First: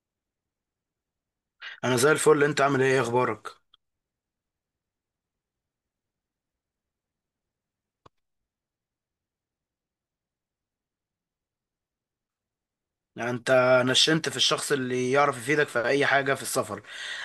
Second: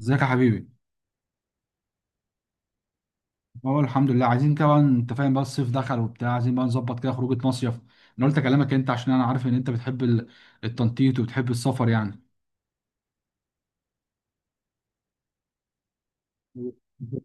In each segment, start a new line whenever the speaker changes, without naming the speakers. ازيك يا حبيبي؟
انا زي الفل. انت عامل إيه اخبارك؟
اه، الحمد لله. عايزين كمان، انت فاهم بقى، الصيف دخل وبتاع، عايزين بقى نظبط كده خروجه مصيف. انا قلت اكلمك انت عشان انا عارف ان انت بتحب التنطيط وبتحب السفر يعني.
يعني انت نشنت في الشخص اللي يعرف يفيدك في اي حاجه في السفر.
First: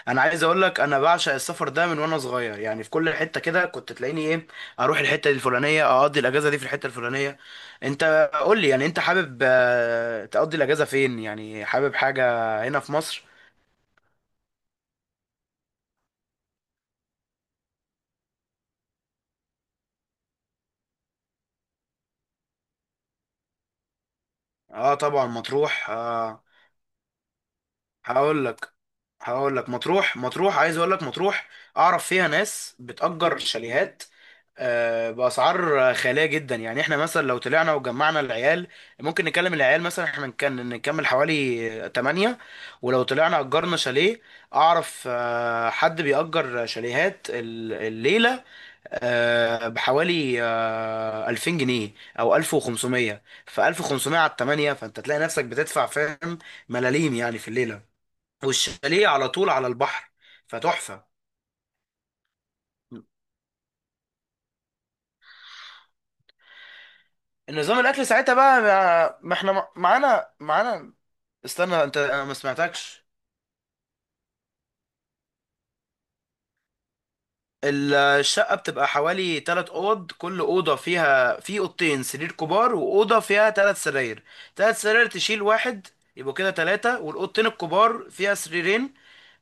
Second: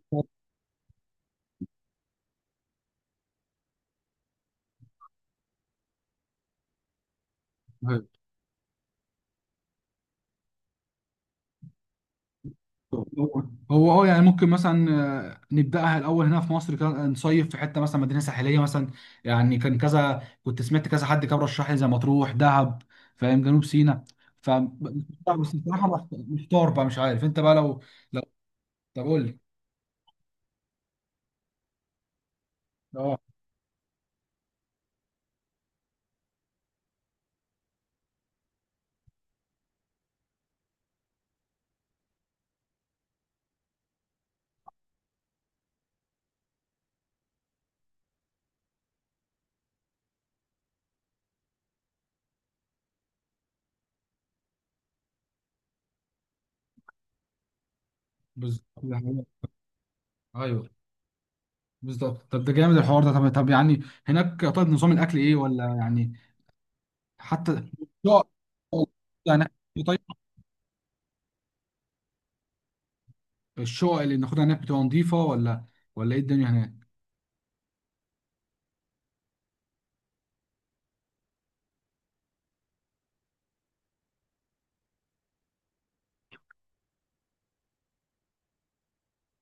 انا
هو
عايز اقول لك، انا بعشق السفر ده من وانا صغير. يعني في كل حته كده كنت تلاقيني ايه، اروح الحته دي الفلانيه، اقضي الاجازه دي في الحته الفلانيه. انت قول لي، يعني انت حابب تقضي الاجازه فين؟ يعني حابب حاجه هنا في مصر؟
هو اه يعني ممكن مثلا، نبداها الاول هنا في مصر كده، نصيف في حته مثلا، مدينه ساحليه مثلا. يعني كان كذا، كنت سمعت كذا، حد كان رشح لي زي مطروح دهب، فاهم، جنوب سيناء. ف
اه طبعا،
بس بصراحه
مطروح. آه
محتار بقى، مش عارف انت بقى لو
هقول لك
طب قول لي.
هقول لك مطروح، عايز اقول لك، مطروح اعرف فيها ناس
اه،
بتأجر شاليهات. بأسعار خيالية جدا. يعني احنا مثلا لو طلعنا وجمعنا العيال، ممكن نكلم العيال مثلا، احنا نكمل حوالي 8. ولو طلعنا أجرنا شاليه، أعرف حد بيأجر شاليهات الليلة بحوالي 2000 جنيه أو 1500. ف 1500 على 8، فأنت تلاقي نفسك بتدفع، فاهم، ملاليم يعني في الليلة.
بالظبط، ده
والشاليه
حقيقة.
على طول على البحر،
ايوه،
فتحفة.
بالظبط. طب ده جامد الحوار ده. طب يعني هناك، طيب، نظام الاكل ايه ولا يعني؟ حتى
نظام الاكل
الشقق،
ساعتها بقى، ما
يعني
احنا
طيب.
معانا. استنى انت، انا ما سمعتكش.
الشقق اللي بناخدها هناك بتبقى نظيفه، ولا ايه الدنيا هناك؟
الشقه بتبقى حوالي 3 اوض، كل اوضه فيها، في 2 سرير كبار واوضه فيها 3 سراير. 3 سراير تشيل واحد، يبقوا كده ثلاثه، والاوضتين الكبار فيها 2 سرير.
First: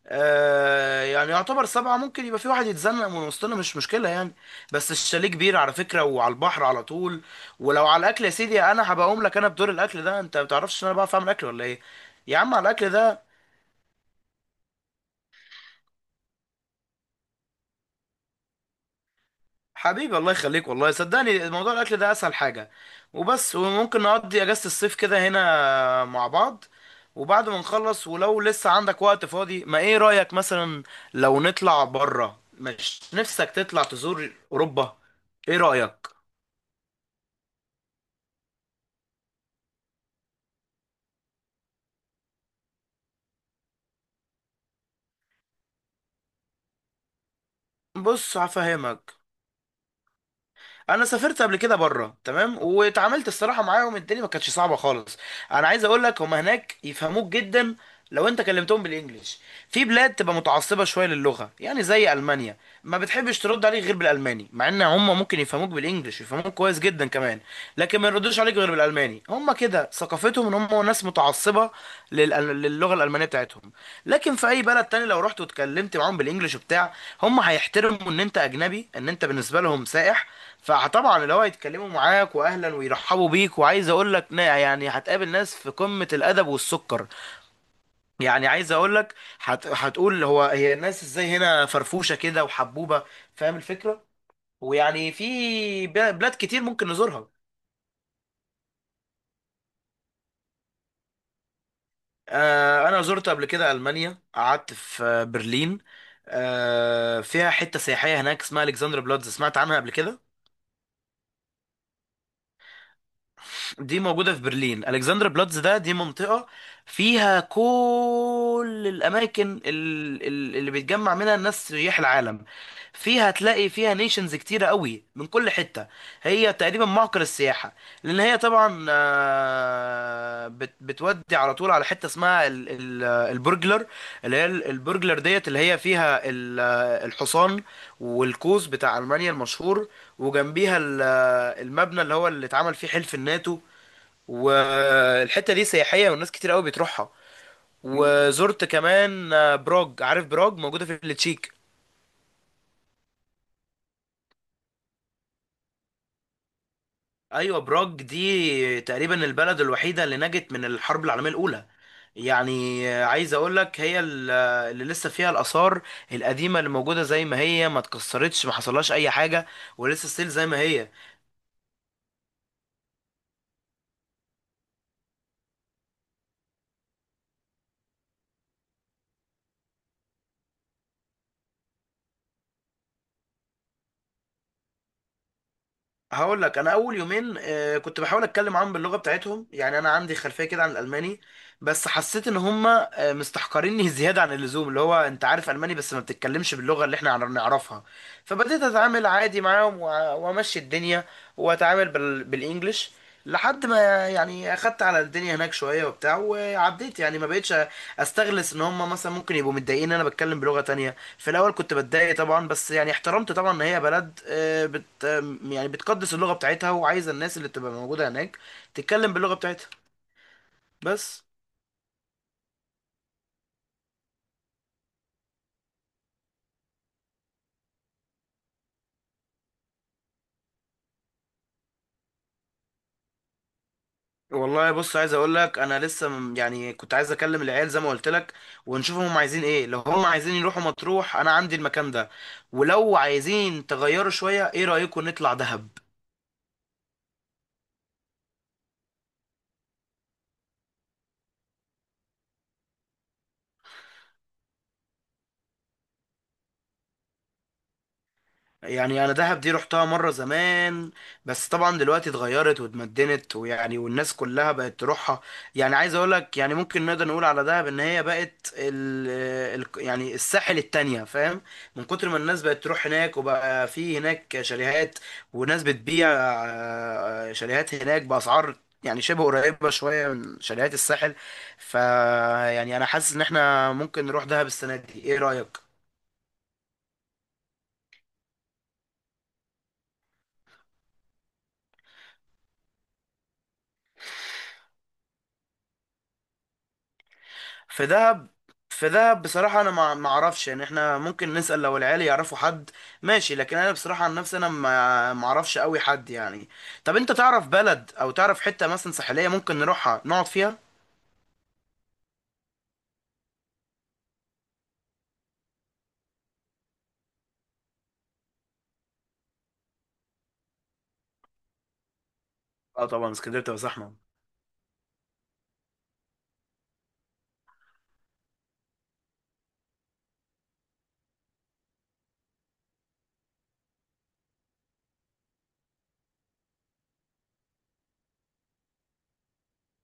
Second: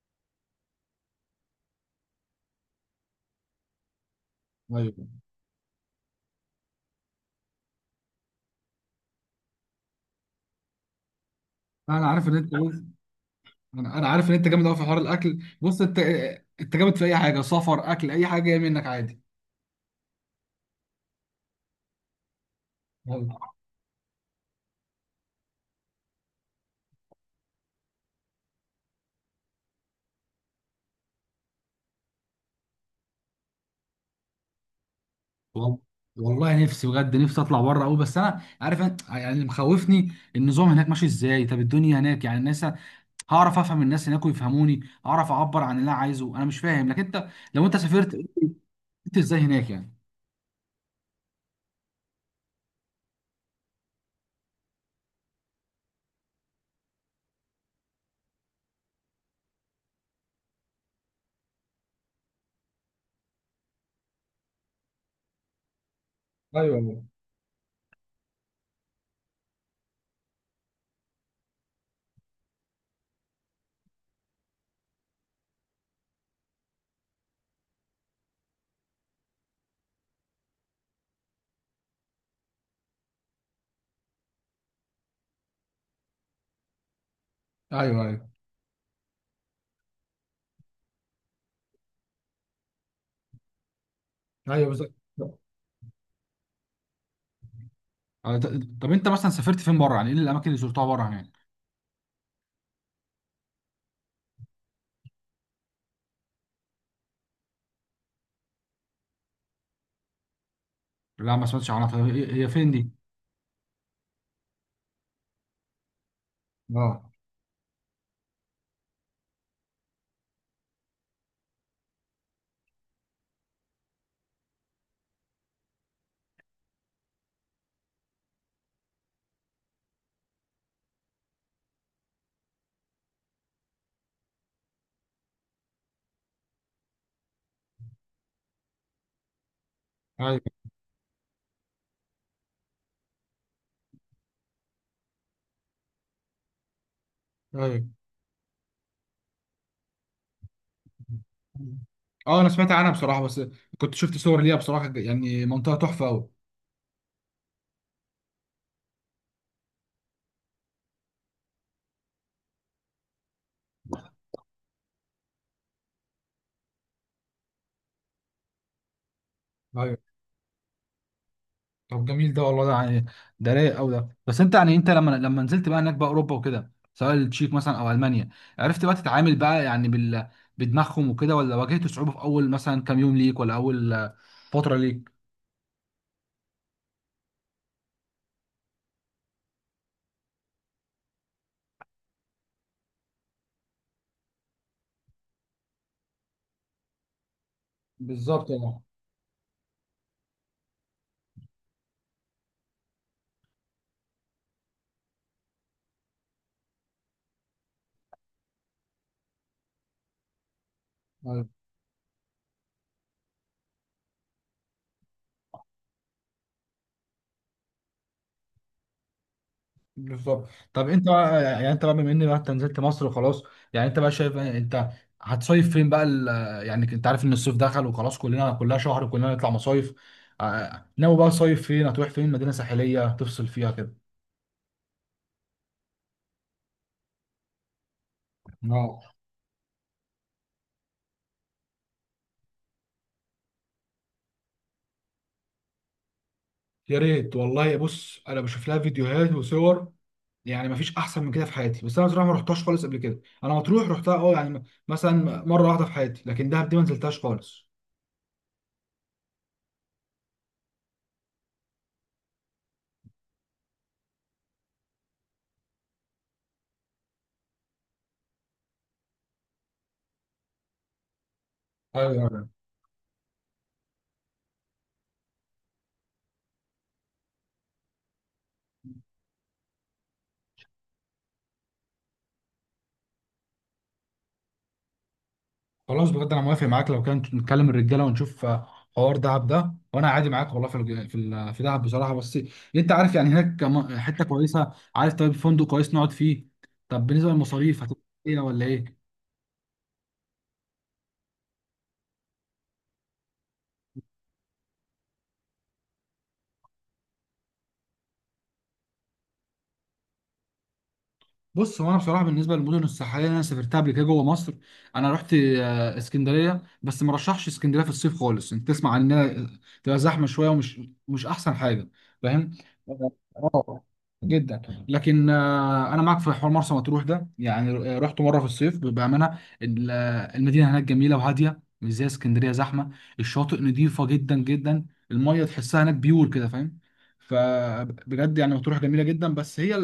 آه، يعني يعتبر 7. ممكن يبقى في واحد يتزنق من وسطنا، مش مشكلة يعني. بس
ايوه،
الشاليه كبير على فكرة، وعلى البحر على طول. ولو على الأكل، يا سيدي أنا هبقى أقوم لك، أنا بدور الأكل ده. أنت ما بتعرفش إن أنا بعرف أعمل أكل ولا إيه؟
انا عارف ان
يا عم
انت
على الأكل ده،
انا عارف ان انت جامد قوي في حوار الاكل. بص انت، انت جامد في اي حاجه، سفر، اكل، اي حاجه جايه منك عادي.
حبيبي الله يخليك، والله صدقني موضوع الأكل ده أسهل حاجة
والله،
وبس. وممكن نقضي أجازة الصيف كده هنا مع بعض. وبعد ما نخلص، ولو لسه عندك وقت فاضي، ما إيه رأيك مثلا لو نطلع بره؟ مش نفسك تطلع تزور أوروبا؟ إيه
وال-
رأيك؟
والله نفسي بجد، نفسي اطلع بره قوي. بس انا عارف يعني اللي مخوفني النظام هناك ماشي ازاي. طب الدنيا هناك يعني الناس، هعرف افهم الناس هناك ويفهموني؟ اعرف اعبر عن اللي انا عايزه؟ انا مش فاهم. لكن انت، لو انت سافرت،
بص هفهمك.
انت ازاي هناك يعني؟
انا سافرت قبل كده بره، تمام، واتعاملت الصراحه معاهم، الدنيا ما كانتش صعبه خالص. انا عايز اقول لك، هم هناك يفهموك جدا لو انت كلمتهم بالانجلش. في بلاد تبقى متعصبه شويه للغه، يعني زي المانيا، ما بتحبش ترد عليك غير بالالماني، مع ان هم ممكن يفهموك بالانجلش، يفهموك كويس
ايوه،
جدا كمان. لكن ما يردوش عليك غير بالالماني. الالماني هم كده ثقافتهم، ان هم ناس متعصبه للغه الالمانيه بتاعتهم. لكن في اي بلد تاني، لو رحت واتكلمت معاهم بالانجلش وبتاع، هم هيحترموا ان انت اجنبي، ان انت بالنسبه لهم سائح. فطبعا اللي هو هيتكلموا معاك، واهلا ويرحبوا بيك، وعايز اقول لك، يعني هتقابل ناس في قمه الادب والسكر.
ايوه. ايوه،
يعني عايز اقول لك، هتقول هو هي الناس ازاي هنا فرفوشه كده وحبوبه، فاهم الفكره.
ايوه، بالظبط.
ويعني في بلاد كتير ممكن نزورها.
آه، ط- طب انت مثلا سافرت فين بره، يعني ايه الاماكن اللي زرتها بره هناك؟
انا زرت قبل كده المانيا، قعدت في برلين. فيها حته سياحيه هناك اسمها الكسندر بلاتز، سمعت عنها قبل كده؟
لا، ما سمعتش عنها. طب هي فين دي؟
دي موجودة في برلين. ألكسندر بلاتز ده دي منطقة
اه.
فيها كل الأماكن اللي بيتجمع منها الناس سياح العالم. فيها هتلاقي فيها نيشنز كتيرة قوي من كل حتة. هي تقريبا معقل السياحة. لأن هي طبعا، بتودي على طول على حتة اسمها البرجلر، اللي هي البرجلر ديت، اللي هي فيها الحصان والقوس بتاع ألمانيا المشهور.
ايوه،
وجنبيها المبنى اللي هو اللي اتعمل فيه حلف الناتو. والحته دي سياحيه والناس كتير قوي بتروحها.
ايوه.
مم. وزرت كمان براج. عارف براج موجوده في التشيك؟
اه، انا سمعت عنها بصراحه، بس كنت شفت صور ليها بصراحه، يعني منطقه تحفه قوي.
ايوه، براج دي تقريبا البلد الوحيده اللي نجت من الحرب العالميه الاولى. يعني عايز اقول لك، هي اللي لسه فيها الاثار القديمه اللي موجوده زي ما هي، ما اتكسرتش، ما حصلهاش اي حاجه، ولسه ستيل زي ما هي.
طب جميل ده والله، ده يعني ده رايق قوي ده. بس انت، يعني انت لما نزلت بقى هناك بقى اوروبا وكده، سواء التشيك مثلا او المانيا، عرفت بقى تتعامل بقى يعني بدماغهم وكده، ولا واجهت صعوبة في اول مثلا كام يوم ليك، ولا اول فترة ليك؟
هقول لك، انا اول 2 يوم كنت بحاول اتكلم معاهم باللغه بتاعتهم، يعني انا عندي خلفيه كده عن الالماني. بس حسيت ان هم مستحقريني زياده عن اللزوم، اللي هو انت عارف الماني بس ما بتتكلمش باللغه اللي احنا نعرفها.
بالظبط،
فبديت
اه.
اتعامل عادي معاهم، وامشي الدنيا، واتعامل بالانجلش، لحد ما يعني اخدت على الدنيا هناك شويه وبتاع، وعديت. يعني ما بقتش استغلس ان هم مثلا ممكن يبقوا متضايقين ان انا بتكلم بلغه تانية. في
أيوة،
الاول كنت بتضايق طبعا، بس يعني احترمت طبعا ان هي بلد آه، بت آه، يعني بتقدس اللغه بتاعتها، وعايزه الناس اللي تبقى موجوده هناك تتكلم باللغه بتاعتها.
بالظبط. طب انت
بس
بقى، يعني انت بقى، بما ان بقى انت نزلت مصر وخلاص، يعني انت بقى شايف إيه؟ انت هتصيف فين بقى يعني انت عارف ان الصيف دخل وخلاص، كلنا كلها شهر كلنا نطلع مصايف. ناوي بقى صيف فين؟ هتروح فين؟ مدينة ساحلية تفصل فيها
والله بص، عايز اقول لك، انا يعني كنت عايز اكلم العيال زي ما قلت لك،
كده؟
ونشوفهم هم عايزين ايه. لو هم عايزين يروحوا مطروح، انا عندي المكان ده، ولو عايزين تغيروا شويه، ايه رايكم نطلع دهب؟
يا ريت والله. بص انا بشوف لها فيديوهات وصور، يعني ما فيش احسن من كده في حياتي. بس انا بصراحه ما رحتهاش خالص قبل كده. انا مطروح رحتها، اه يعني مثلا مره واحده في حياتي، لكن دهب دي ما نزلتهاش خالص.
يعني انا دهب دي رحتها مره زمان، بس طبعا دلوقتي اتغيرت واتمدنت، ويعني والناس كلها بقت تروحها. يعني عايز اقول لك، يعني ممكن نقدر نقول على دهب ان هي بقت ال ال يعني الساحل التانية، فاهم؟ من كتر
ايوه،
ما الناس
ايوه.
بقت تروح هناك، وبقى في هناك شاليهات وناس بتبيع شاليهات هناك باسعار يعني شبه قريبة شوية من شاليهات الساحل. ف يعني أنا حاسس إن إحنا ممكن نروح دهب السنة دي، إيه رأيك؟
خلاص بجد، انا موافق معاك. لو كان نتكلم الرجاله ونشوف، حوار دهب ده، وانا عادي معاك والله في في في دهب بصراحه. بس انت عارف يعني هناك حته كويسه، عارف طيب فندق كويس نقعد فيه؟ طب بالنسبه للمصاريف
في
هتبقى
دهب،
ايه ولا
في
ايه؟
دهب بصراحة أنا ما أعرفش. يعني إحنا ممكن نسأل لو العيال يعرفوا حد، ماشي، لكن أنا بصراحة عن نفسي أنا ما أعرفش أوي حد يعني. طب أنت تعرف بلد، أو تعرف حتة مثلا ساحلية ممكن نروحها نقعد فيها؟
بص هو انا بصراحه بالنسبه للمدن الساحليه اللي انا سافرتها قبل كده جوه مصر، انا رحت اسكندريه. بس ما رشحش اسكندريه في الصيف خالص، انت تسمع عن انها تبقى زحمه شويه، ومش مش احسن حاجه، فاهم؟
أه طبعا، اسكندرية بتبقى
اه،
زحمة.
جدا. لكن انا معاك في حوار مرسى مطروح ده. يعني رحت مره في الصيف بامانه، المدينه هناك جميله وهاديه، مش زي اسكندريه زحمه. الشاطئ نظيفه جدا جدا، الميه تحسها هناك بيور كده، فاهم؟ فبجد يعني مطروح جميله جدا. بس هي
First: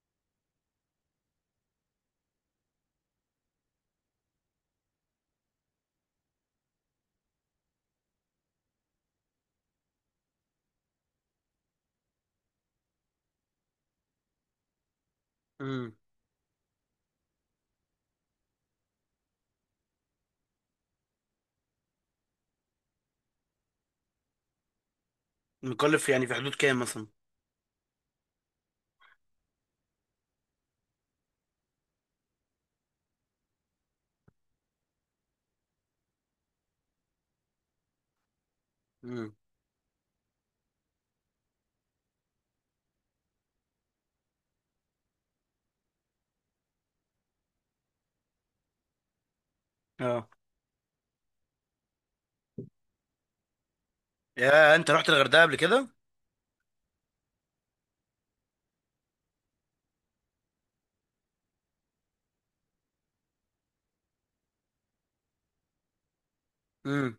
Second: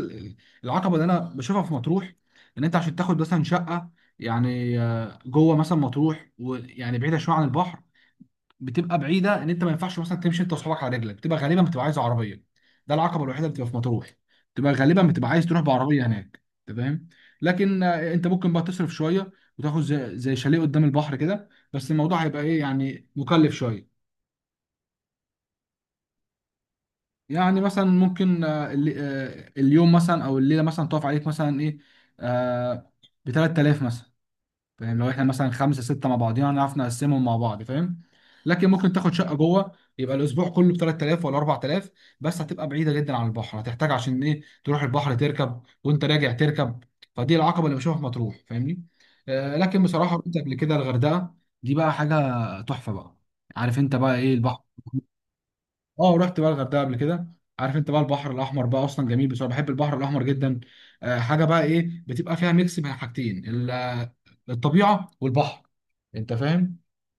العقبه اللي انا بشوفها في مطروح، ان انت عشان تاخد مثلا شقه، يعني جوه مثلا مطروح، ويعني بعيده شويه عن البحر، بتبقى بعيده. ان انت ما ينفعش مثلا تمشي انت واصحابك على رجلك، بتبقى غالبا بتبقى عايز عربيه. ده العقبه الوحيده اللي بتبقى في مطروح، بتبقى غالبا بتبقى عايز تروح
امم.
بعربيه هناك. أنت فاهم. لكن انت ممكن بقى تصرف شويه وتاخد زي شاليه قدام البحر كده، بس الموضوع هيبقى ايه يعني، مكلف شويه.
مكلف يعني في حدود كام مثلا؟
يعني مثلا ممكن اليوم مثلا او الليله مثلا تقف عليك مثلا ايه، آه ب 3000 مثلا، فاهم؟ لو احنا مثلا خمسه سته مع بعضينا هنعرف نقسمهم مع بعض، فاهم. لكن ممكن تاخد شقه
امم.
جوه، يبقى الاسبوع كله ب 3000 ولا 4000، بس هتبقى بعيده جدا عن البحر، هتحتاج عشان ايه تروح البحر، تركب وانت راجع تركب. فدي العقبه اللي بشوفها في مطروح، فاهمني؟ لكن بصراحه
أه.
رحت قبل كده الغردقه. دي بقى حاجه تحفه بقى. عارف انت بقى ايه البحر؟
يا أنت رحت الغردقة قبل كده؟
اه، رحت بقى الغردقه قبل كده. عارف انت بقى البحر الاحمر بقى اصلا جميل؟ بصراحه بحب البحر الاحمر جدا. حاجه بقى ايه، بتبقى فيها ميكس بين حاجتين، الطبيعه والبحر، انت فاهم
امم.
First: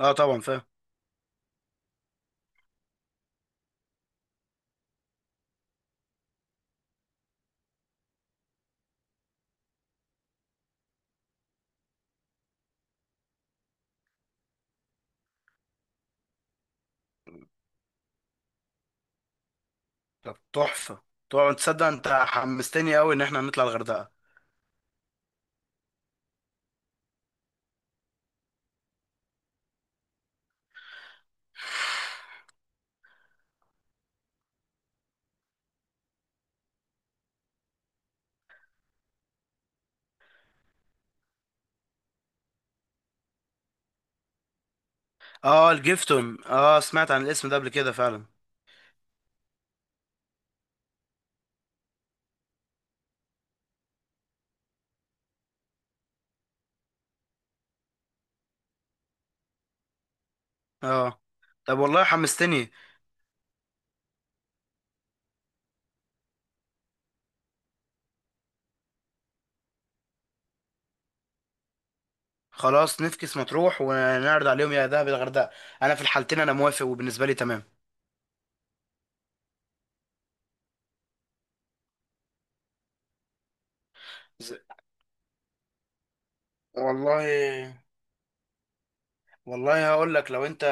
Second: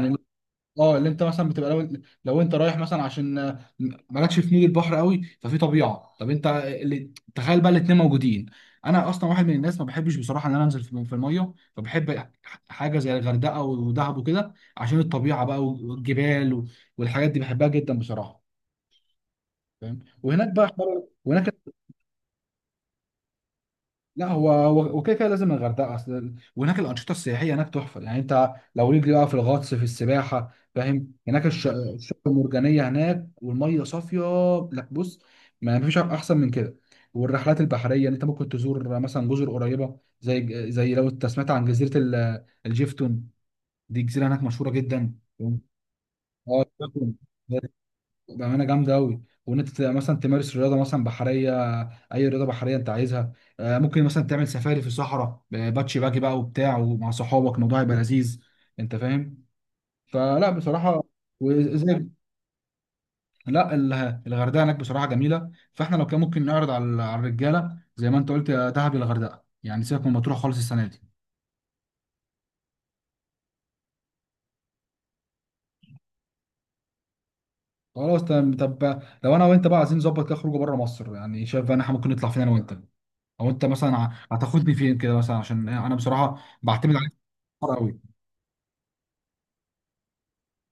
أه طبعا فاهم.
اه، اللي انت مثلا بتبقى لو انت رايح مثلا عشان مالكش في مود البحر قوي، ففي طبيعه. طب انت اللي تخيل بقى الاتنين موجودين. انا اصلا واحد من الناس ما بحبش بصراحه ان انا انزل في الميه، فبحب حاجه زي الغردقه ودهب وكده، عشان الطبيعه بقى والجبال والحاجات دي بحبها جدا بصراحه، فاهم.
طب
وهناك بقى حوار
تحفة. طبعا
وهناك.
تصدق أنت حمستني أوي إن إحنا نطلع الغردقة.
لا، هو وكده كده لازم الغردقه. اصل وهناك الانشطه السياحيه هناك تحفه، يعني انت لو ليك بقى في الغطس في السباحه، فاهم، هناك الشعاب المرجانيه هناك والميه صافيه. لا، بص، ما فيش احسن من كده. والرحلات البحريه اللي انت ممكن تزور مثلا جزر قريبه زي لو انت سمعت عن جزيره الجيفتون، دي جزيره هناك مشهوره جدا.
أه الجيفتون، أه سمعت عن الاسم ده
اه،
قبل كده فعلا.
بأمانة جامدة أوي، وإن أنت تبقى مثلا تمارس رياضة مثلا بحرية، أي رياضة بحرية أنت عايزها. ممكن مثلا تعمل سفاري في الصحراء، باتشي باجي بقى وبتاع، ومع صحابك الموضوع هيبقى لذيذ، أنت فاهم. فلا بصراحة.
اه. طب والله
وزي،
حمستني.
لا الغردقة هناك بصراحة جميلة. فإحنا لو كان ممكن نعرض على الرجالة زي ما أنت قلت، يا دهب يا الغردقة، يعني سيبك من مطروح خالص السنة دي.
خلاص نفكس مطروح ونعرض عليهم يا دهب يا الغردقه. انا في الحالتين انا موافق، وبالنسبه لي تمام.
خلاص تمام. طب لو أنا وأنت بقى عايزين نظبط كده خروجه بره مصر، يعني شايف بقى إن إحنا ممكن نطلع فين أنا وأنت؟ او انت مثلا
ز-
هتاخدني فين كده مثلا، عشان انا بصراحه بعتمد عليك كتير
والله،
قوي.
والله هقول لك، لو انت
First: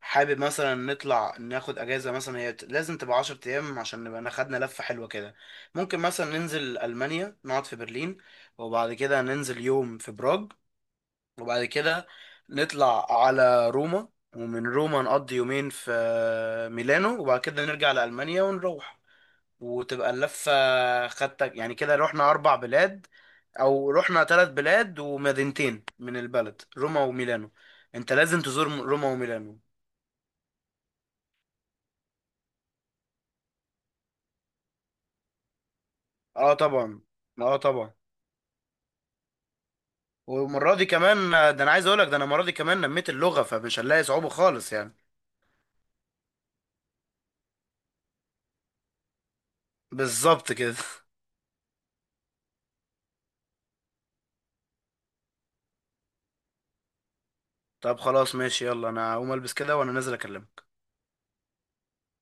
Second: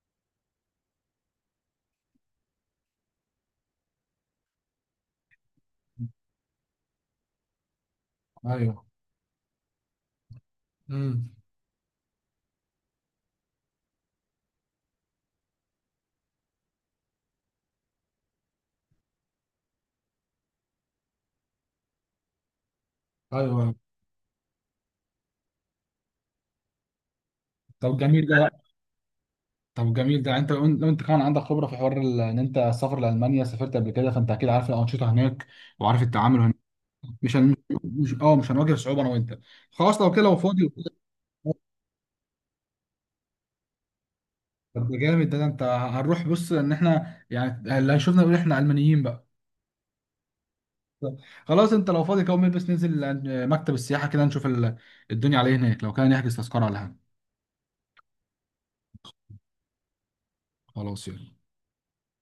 حابب مثلا نطلع ناخد اجازه مثلا، هي لازم تبقى 10 ايام عشان نبقى أنا خدنا لفه حلوه كده. ممكن مثلا ننزل المانيا، نقعد في برلين،
ايوه.
وبعد كده ننزل يوم في براغ،
امم.
وبعد كده نطلع على روما، ومن روما نقضي 2 يوم في ميلانو، وبعد كده نرجع لألمانيا ونروح، وتبقى اللفة خدتك. يعني كده رحنا 4 بلاد،
ايوه.
أو رحنا 3 بلاد ومدينتين من البلد، روما وميلانو.
طب
أنت
جميل
لازم
ده.
تزور روما وميلانو.
طب جميل ده، انت لو انت كمان عندك خبره في حوار ان انت السفر لالمانيا سافرت قبل كده، فانت اكيد عارف الانشطه هناك، وعارف التعامل
أه
هناك.
طبعا.
مش هن...
أه طبعا.
مش هنواجه صعوبه انا وانت. خلاص، لو كده لو فاضي.
والمرة دي كمان، ده أنا عايز أقولك، ده أنا المرة دي كمان نميت اللغة، فمش هنلاقي صعوبة خالص
طب
يعني.
ده جامد ده, انت هنروح. بص، ان احنا يعني اللي هيشوفنا يقول احنا المانيين بقى.
بالظبط كده.
خلاص، انت لو فاضي كده قوم البس، ننزل مكتب السياحه كده نشوف الدنيا عليه هناك، لو كان نحجز تذكره على.
طب خلاص ماشي، يلا أنا هقوم ألبس كده وأنا نازل أكلمك.
خلاص، يلا.